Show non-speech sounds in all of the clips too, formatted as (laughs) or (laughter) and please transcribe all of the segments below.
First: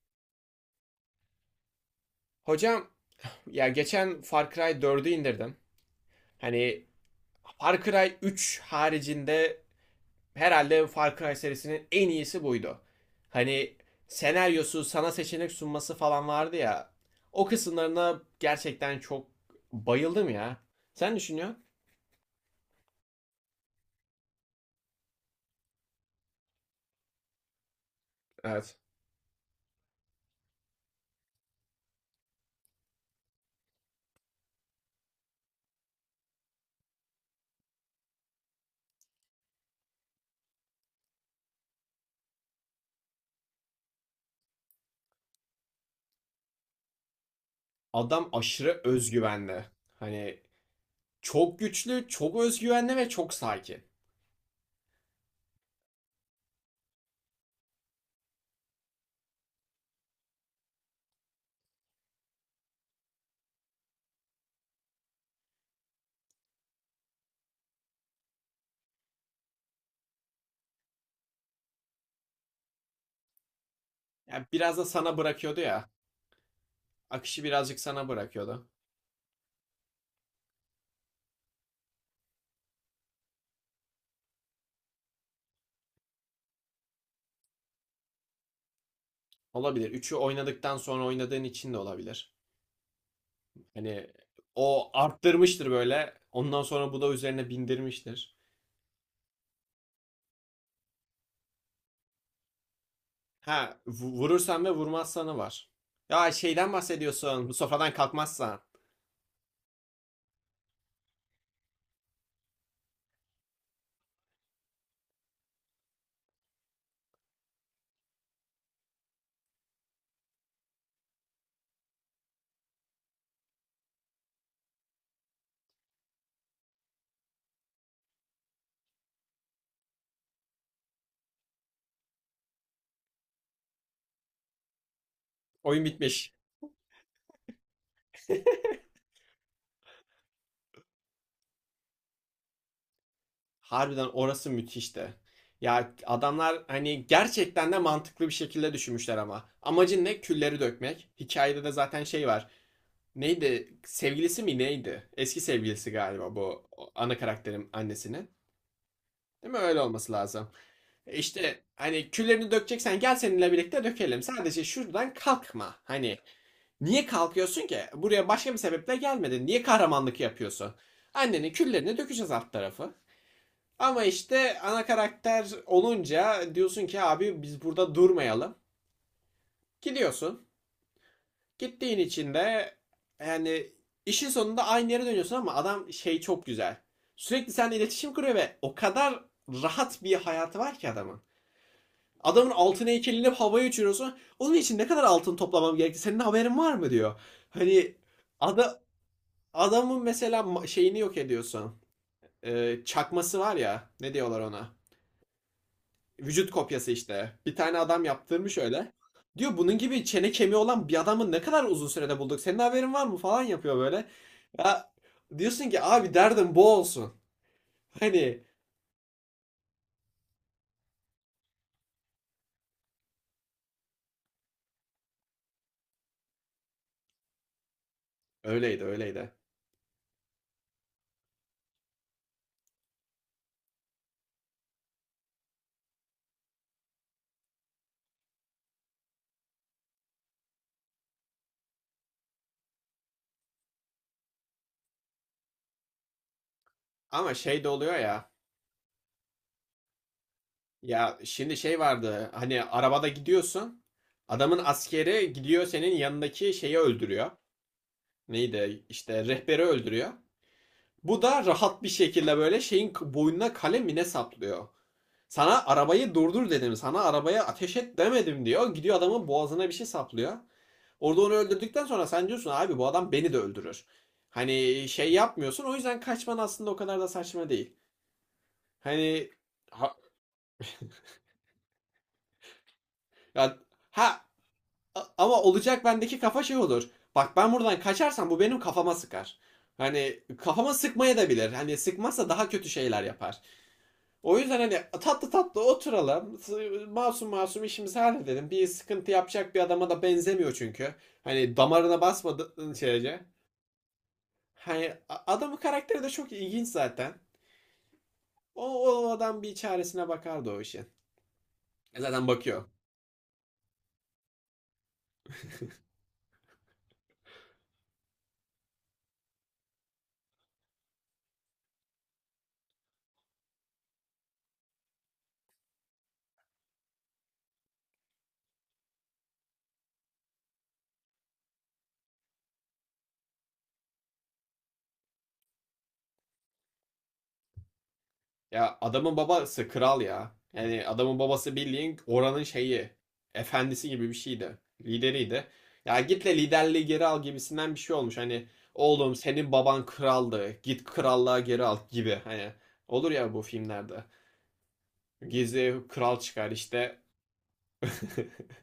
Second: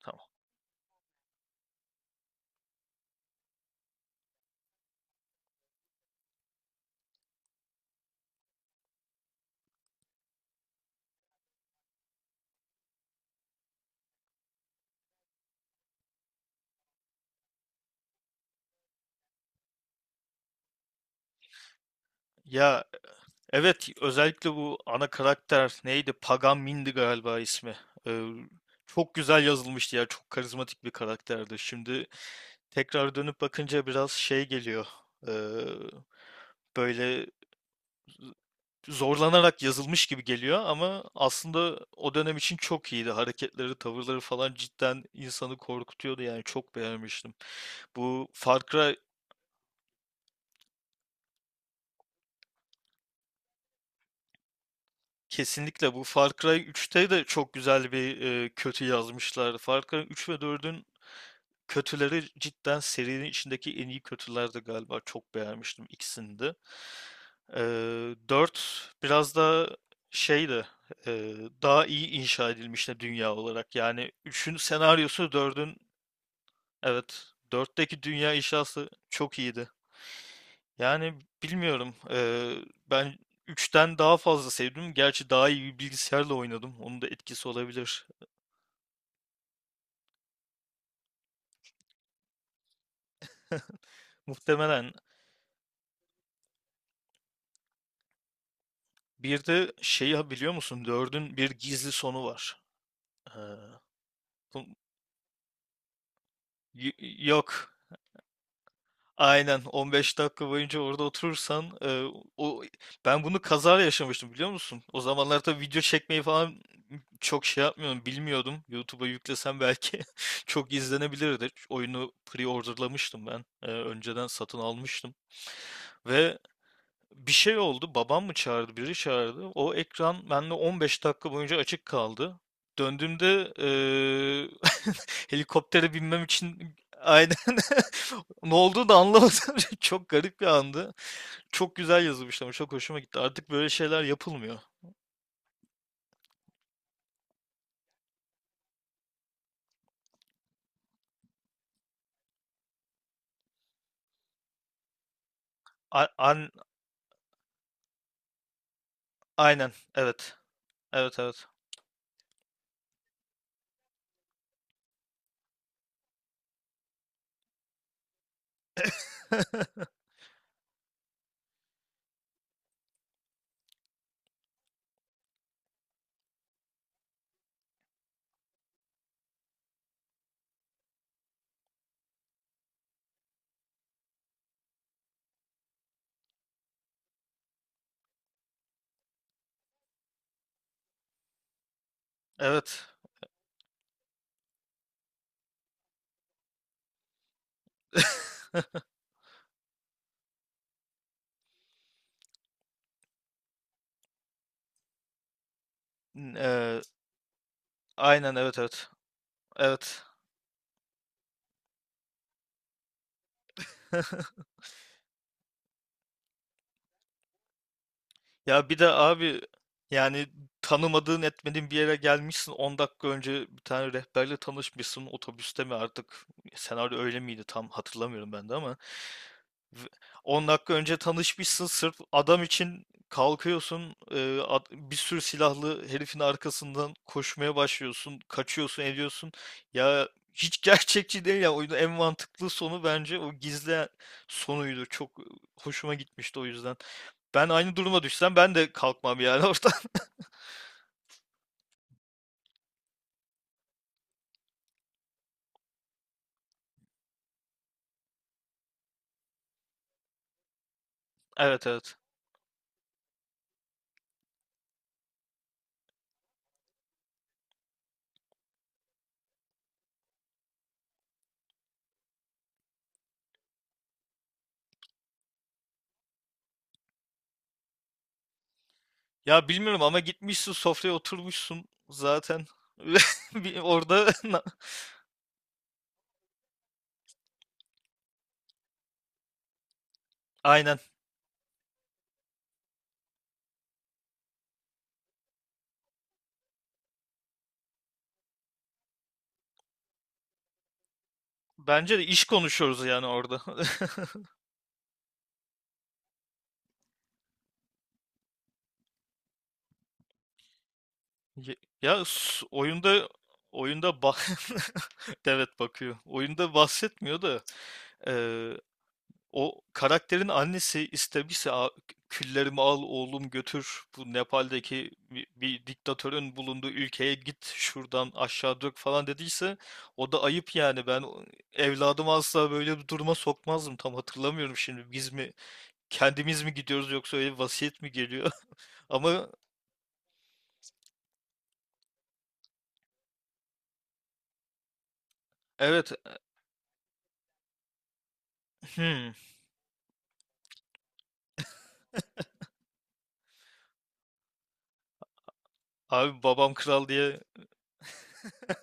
Tamam. Hocam ya geçen Far Cry 4'ü indirdim. Hani Far Cry 3 haricinde herhalde Far Cry serisinin en iyisi buydu. Hani senaryosu, sana seçenek sunması falan vardı ya. O kısımlarına gerçekten çok bayıldım ya. Sen düşünüyorsun? Ya evet özellikle bu ana karakter neydi? Pagan Mindi galiba ismi. Ee, Evet. çok güzel yazılmıştı ya. Çok karizmatik bir karakterdi. Şimdi tekrar dönüp bakınca biraz şey geliyor. Ee, böyle zorlanarak yazılmış gibi geliyor ama aslında o dönem için çok iyiydi. Hareketleri, tavırları falan cidden insanı korkutuyordu yani çok beğenmiştim. Bu Adam Far aşırı Cry özgüvenli. Hani çok güçlü, çok özgüvenli ve çok sakin. kesinlikle bu Far Cry 3'te de çok güzel bir kötü yazmışlardı. Far Cry 3 ve 4'ün kötüleri cidden serinin içindeki en iyi kötülerdi galiba. Çok beğenmiştim ikisini de. Ee, 4 biraz da şeydi, e, daha iyi inşa edilmişti dünya olarak. Yani Ya 3'ün biraz da sana senaryosu bırakıyordu 4'ün. ya. Evet, Akışı birazcık 4'teki sana dünya bırakıyordu. inşası çok iyiydi. Yani bilmiyorum. Ben 3'ten daha fazla sevdim. Gerçi daha iyi bir bilgisayarla oynadım. Onun da etkisi olabilir. Olabilir. Üçü oynadıktan sonra oynadığın için de olabilir. Hani o Muhtemelen. arttırmıştır böyle. Ondan sonra bu da üzerine bindirmiştir. Bir de şeyi biliyor musun? 4'ün bir gizli sonu var. Eee, Ha, vurursan bu- ve vurmazsanı var. Ya şeyden y- bahsediyorsun. Bu Yok. sofradan kalkmazsan. Aynen 15 dakika boyunca orada oturursan e, o ben bunu kaza yaşamıştım biliyor musun? O zamanlar tabii video çekmeyi falan çok şey yapmıyorum bilmiyordum. YouTube'a yüklesem belki (laughs) çok izlenebilirdi. Oyunu pre-orderlamıştım ben. E, önceden satın almıştım ve bir şey oldu. Babam mı çağırdı, biri çağırdı. O ekran bende 15 dakika boyunca açık kaldı. Döndüğümde (laughs) Oyun helikoptere binmem bitmiş. için aynen (laughs) ne olduğunu da anlamadım. (laughs) Çok garip bir andı. Çok güzel yazılmış ama çok hoşuma gitti. Artık böyle şeyler Harbiden orası yapılmıyor. müthişti. Ya adamlar hani gerçekten de mantıklı bir şekilde düşünmüşler ama. Amacın ne? Külleri dökmek. Hikayede de zaten şey var. Neydi? Sevgilisi mi neydi? Eski sevgilisi A- galiba an- bu ana karakterin annesinin. Değil mi? aynen. Öyle olması Evet. lazım. E Evet, evet. İşte hani küllerini dökeceksen gel seninle birlikte dökelim. Sadece şuradan kalkma. Hani niye kalkıyorsun ki? Buraya başka bir sebeple gelmedin. Niye (laughs) kahramanlık yapıyorsun? Annenin küllerini dökeceğiz alt tarafı. Ama işte ana karakter olunca diyorsun ki abi biz burada durmayalım. Gidiyorsun. Gittiğin için de yani işin sonunda aynı yere dönüyorsun ama adam şey çok güzel. Sürekli seninle iletişim kuruyor ve o kadar rahat bir hayatı var ki adamın. Adamın altın Evet. heykelini havaya uçuruyorsun. Onun için ne kadar altın toplamam gerekti? Senin haberin var mı diyor. Hani ada, (laughs) adamın mesela şeyini yok ediyorsun. Çakması var ya. Ne diyorlar ona? Vücut Eee, kopyası işte. Bir tane adam aynen, yaptırmış evet, evet. öyle. Diyor bunun Evet. gibi çene kemiği olan bir adamı ne kadar uzun sürede bulduk. Senin haberin var mı falan yapıyor böyle. (laughs) Ya diyorsun ki abi derdim bu olsun. Hani Ya bir de abi, yani tanımadığın etmediğin bir yere gelmişsin, 10 dakika önce bir tane rehberle tanışmışsın, otobüste mi artık, senaryo öyle miydi tam hatırlamıyorum ben de, ama öyleydi öyleydi. V- 10 dakika önce tanışmışsın, sırf adam için kalkıyorsun, bir sürü silahlı herifin arkasından koşmaya başlıyorsun, kaçıyorsun ediyorsun ya, hiç (laughs) gerçekçi değil ya. Oyunun en mantıklı sonu bence o gizli sonuydu, çok hoşuma gitmişti o yüzden. Ama Ben şey de aynı oluyor duruma ya. düşsem ben de kalkmam yani oradan. (laughs) Ya şimdi şey vardı. Hani arabada gidiyorsun. Adamın askeri gidiyor senin yanındaki şeyi öldürüyor. Neydi? İşte rehberi öldürüyor. Bu da Evet, rahat bir evet. şekilde böyle şeyin boynuna kalem mi ne saplıyor. Sana arabayı durdur dedim. Sana arabaya ateş et demedim diyor. Gidiyor adamın boğazına bir şey saplıyor. Orada onu öldürdükten sonra sen diyorsun abi bu adam beni de öldürür. Hani şey yapmıyorsun. O yüzden kaçman aslında o kadar da saçma değil. Hani Ya bilmiyorum, ha, ama gitmişsin sofraya oturmuşsun zaten. (laughs) Ve bir ya, orada ha (laughs) ama olacak bendeki kafa şey olur. Bak ben buradan kaçarsam bu benim kafama sıkar. Hani kafama aynen. sıkmaya da bilir. Hani sıkmazsa daha kötü şeyler yapar. O yüzden hani tatlı tatlı oturalım. Masum masum işimizi halledelim. Bir sıkıntı yapacak bir adama da benzemiyor çünkü. Hani Bence damarına de iş basmadığın konuşuyoruz yani şeyce. orada. Hani adamın karakteri de çok ilginç zaten. O adam bir çaresine bakardı o işin. (laughs) Ye- E zaten bakıyor. Oyunda oyunda bah (laughs) evet, bakıyor. Oyunda bahsetmiyor da, o karakterin annesi istemişse, küllerimi al oğlum, götür bu Nepal'deki bir diktatörün bulunduğu ülkeye git, şuradan aşağı dök" falan dediyse o da ayıp yani. Ben evladımı asla böyle bir duruma sokmazdım. Tam hatırlamıyorum şimdi, biz mi, kendimiz mi gidiyoruz, yoksa öyle bir vasiyet mi geliyor. Ya (laughs) adamın Ama babası kral ya. Yani adamın babası bildiğin oranın şeyi. Efendisi gibi bir şeydi. Lideriydi. evet, Ya git de liderliği geri al gibisinden bir şey olmuş. Hani hmm, oğlum senin baban kraldı. Git krallığa geri al gibi. Hani olur ya bu filmlerde. Gizli kral abi çıkar babam kral işte. diye. (laughs)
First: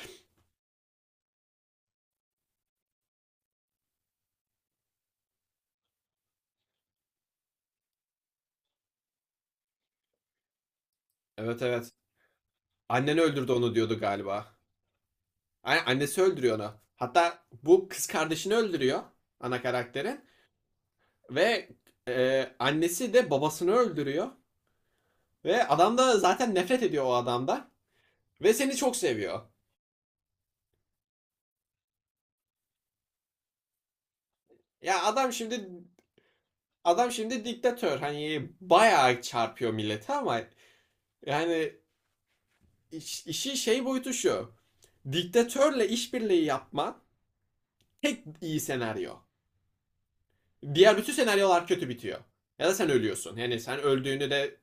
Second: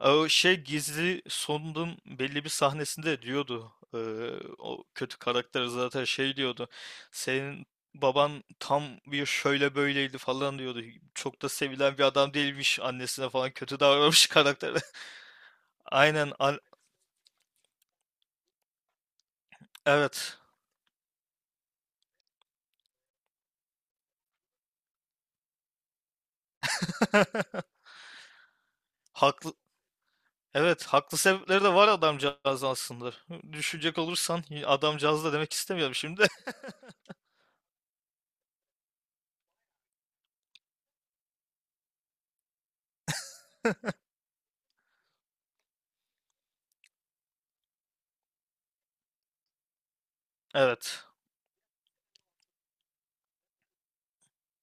O şey, gizli sonunun belli bir sahnesinde diyordu. O kötü karakter zaten şey diyordu. Senin baban tam bir şöyle böyleydi falan diyordu. Çok da Evet evet. sevilen bir adam değilmiş, Annen annesine falan öldürdü onu kötü diyordu davranmış galiba. karakter. (laughs) A- Annesi Aynen, öldürüyor onu. Hatta bu kız kardeşini öldürüyor ana karakterin evet. ve annesi de babasını öldürüyor. Ve adam da zaten nefret ediyor o (laughs) adamda. Ve seni çok seviyor. Haklı Evet, haklı sebepleri de var adamcağız aslında. Düşünecek olursan Ya adamcağız adam da demek şimdi istemiyorum şimdi. (laughs) Diktatör. Hani bayağı çarpıyor millete ama yani işi şey boyutu şu. Diktatörle işbirliği yapma tek iyi senaryo. Diğer Evet. bütün senaryolar kötü bitiyor. Ya da sen ölüyorsun. Yani sen öldüğünü de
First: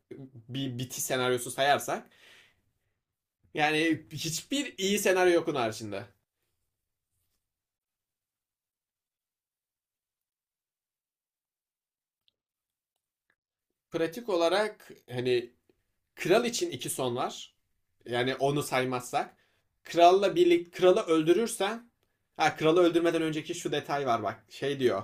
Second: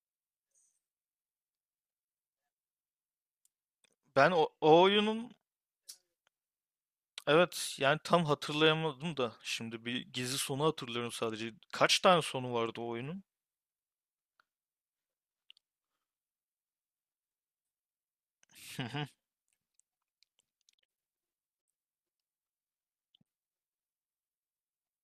bir bitiş senaryosu sayarsak. Yani Ben o, hiçbir o iyi oyunun. senaryo yok onun haricinde. Evet yani tam hatırlayamadım da şimdi, bir gizli sonu hatırlıyorum sadece. Kaç tane sonu vardı o oyunun? Pratik olarak hani kral için iki son var. Yani onu Hı hı. saymazsak. Kralla birlikte kralı öldürürsen ha kralı öldürmeden önceki şu detay var bak. Şey diyor.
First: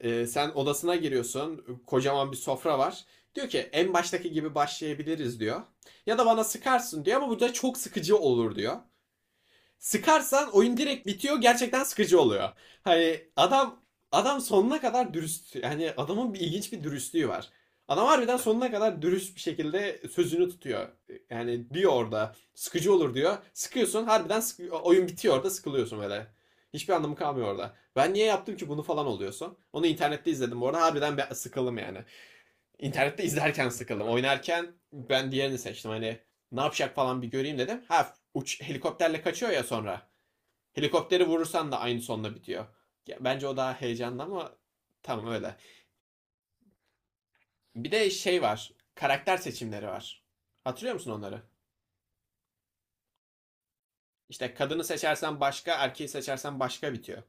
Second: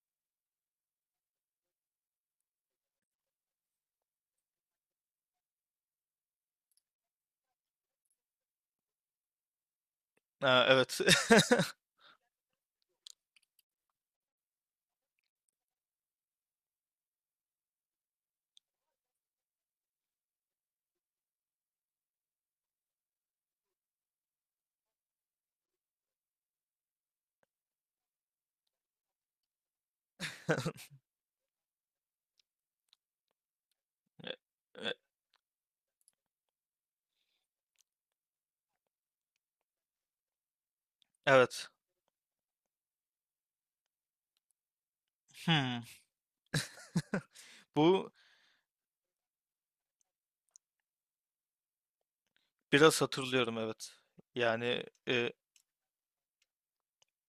Sen odasına giriyorsun. Kocaman bir sofra var. Diyor ki en baştaki gibi başlayabiliriz diyor. Ya da bana sıkarsın diyor ama bu çok sıkıcı olur diyor. Sıkarsan Ha, oyun evet. direkt bitiyor. Gerçekten sıkıcı oluyor. Hani adam sonuna kadar dürüst. Yani adamın bir ilginç bir dürüstlüğü var. Adam harbiden sonuna kadar dürüst bir şekilde sözünü tutuyor. Yani diyor orada sıkıcı olur diyor. Sıkıyorsun harbiden oyun bitiyor orada sıkılıyorsun böyle. Hiçbir anlamı kalmıyor orada. Ben niye yaptım ki bunu falan oluyorsun. Onu internette izledim bu arada (laughs) harbiden ben sıkıldım yani. İnternette izlerken sıkıldım. E- Oynarken e- ben diğerini seçtim hani ne yapacak falan bir göreyim dedim. Ha uç helikopterle kaçıyor ya sonra. Helikopteri Evet. vurursan da aynı sonla bitiyor. Ya, bence o daha heyecanlı ama tamam öyle. Hmm. (laughs) Bir de Bu şey var. Karakter seçimleri var. Hatırlıyor musun onları? biraz hatırlıyorum, evet. İşte kadını Yani seçersen başka, erkeği seçersen başka bitiyor.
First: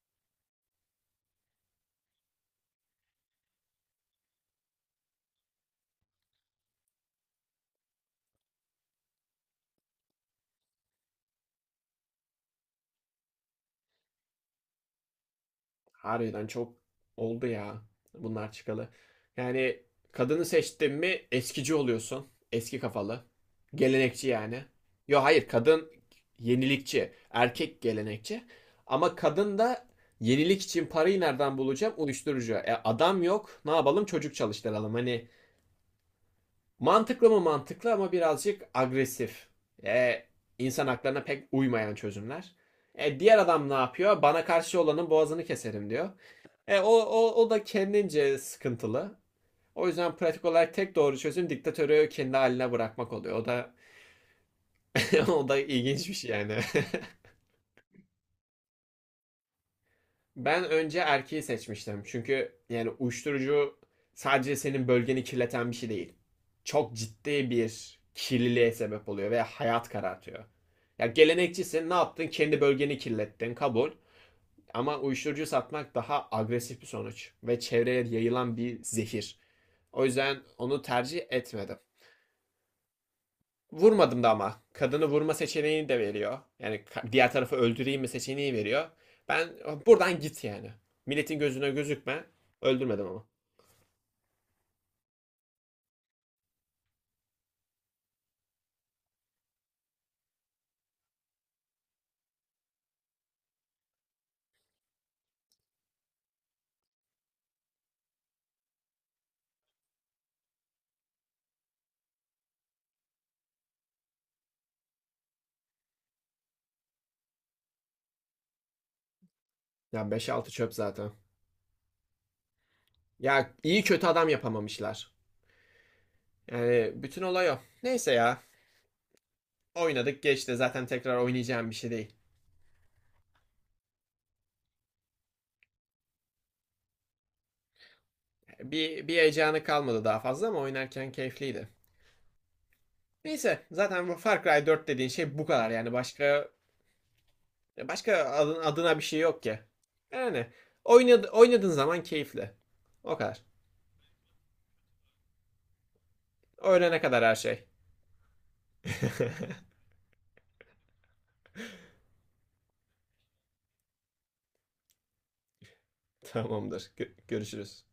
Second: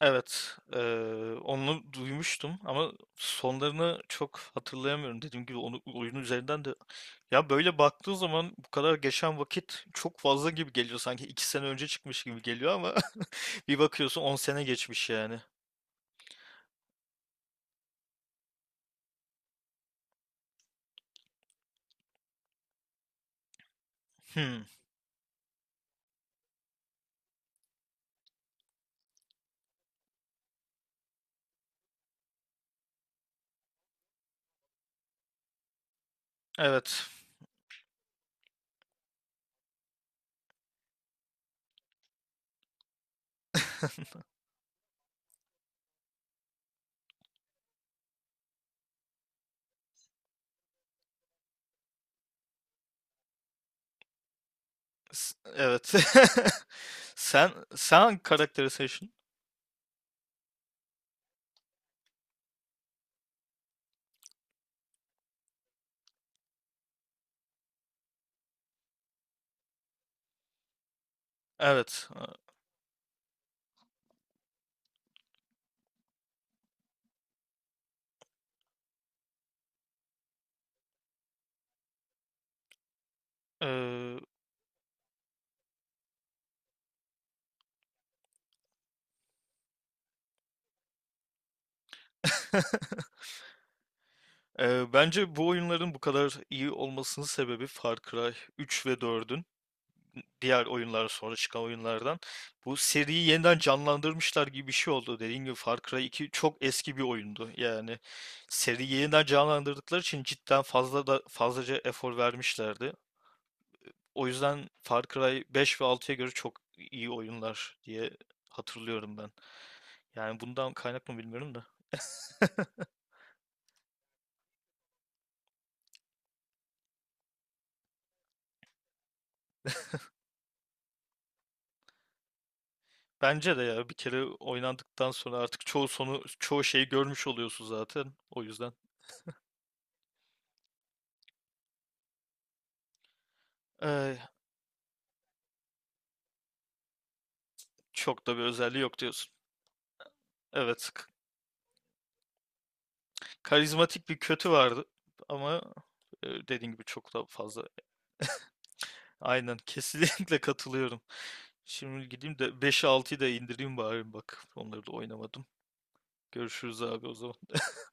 evet, onu duymuştum ama sonlarını çok hatırlayamıyorum. Dediğim gibi onu oyunun üzerinden de, ya böyle baktığın zaman bu kadar geçen vakit çok fazla gibi geliyor, sanki 2 sene önce çıkmış gibi geliyor ama (laughs) bir bakıyorsun 10 sene geçmiş yani. Harbiden çok oldu ya bunlar çıkalı. Yani kadını seçtin mi eskici oluyorsun. Eski kafalı. Gelenekçi Hmm, yani. Yo hayır kadın yenilikçi. Erkek gelenekçi. Ama kadın da yenilik için parayı nereden bulacağım? Uyuşturucu. E, adam yok. Ne yapalım? Çocuk çalıştıralım. Hani evet. mantıklı mı mantıklı ama birazcık agresif. E, insan haklarına pek uymayan çözümler. E, diğer adam ne (laughs) yapıyor? Bana karşı olanın boğazını keserim diyor. E, o da kendince sıkıntılı. O yüzden pratik olarak tek doğru çözüm diktatörü kendi haline bırakmak oluyor. O da (laughs) o da Evet. ilginç bir şey yani. (laughs) (laughs) Sen sen hangi karakteri seçtin? Ben önce erkeği seçmiştim. Çünkü yani uyuşturucu sadece senin bölgeni kirleten bir şey değil. Çok ciddi bir kirliliğe sebep oluyor ve hayat karartıyor. Ya gelenekçisin, ne Evet. yaptın? Kendi bölgeni kirlettin, kabul. Ama uyuşturucu satmak daha agresif bir sonuç ve çevreye yayılan bir zehir. O yüzden onu tercih etmedim. Eee, Vurmadım da ama. Kadını vurma seçeneğini de veriyor. Yani diğer tarafı öldüreyim mi seçeneği veriyor. Ben buradan git yani. Milletin gözüne gözükme. (laughs) Öldürmedim ama. Bence bu oyunların bu kadar iyi olmasının sebebi Far Cry 3 ve 4'ün diğer oyunlar sonra çıkan oyunlardan. Bu seriyi yeniden canlandırmışlar gibi bir şey oldu. Dediğim gibi Far Cry 2 çok eski bir oyundu. Yani seriyi yeniden canlandırdıkları için cidden fazla da fazlaca efor vermişlerdi. O yüzden Far Cry 5 ve 6'ya göre çok iyi oyunlar diye hatırlıyorum ben. Ya beş Yani altı bundan çöp kaynak zaten. mı bilmiyorum da. Ya iyi kötü adam yapamamışlar. Yani bütün olay o. Neyse ya. Oynadık geçti. Zaten tekrar oynayacağım bir şey değil. Bence de ya bir kere oynandıktan sonra artık çoğu sonu çoğu şeyi görmüş oluyorsun zaten. O yüzden Bir heyecanı kalmadı daha fazla ama oynarken keyifliydi. Neyse zaten bu eh, Far Cry 4 dediğin şey bu kadar yani başka. Ya çok başka da bir özelliği adına yok bir şey diyorsun. yok ki. Yani Evet, oynadığın zaman keyifli. O kadar. karizmatik bir kötü vardı ama dediğin gibi Öğlene çok kadar da her şey. fazla. Aynen (laughs) kesinlikle (laughs) katılıyorum. Şimdi gideyim de 5'i 6'yı da indireyim bari bak. Onları da oynamadım. Görüşürüz Tamamdır. abi o Gö- zaman. görüşürüz.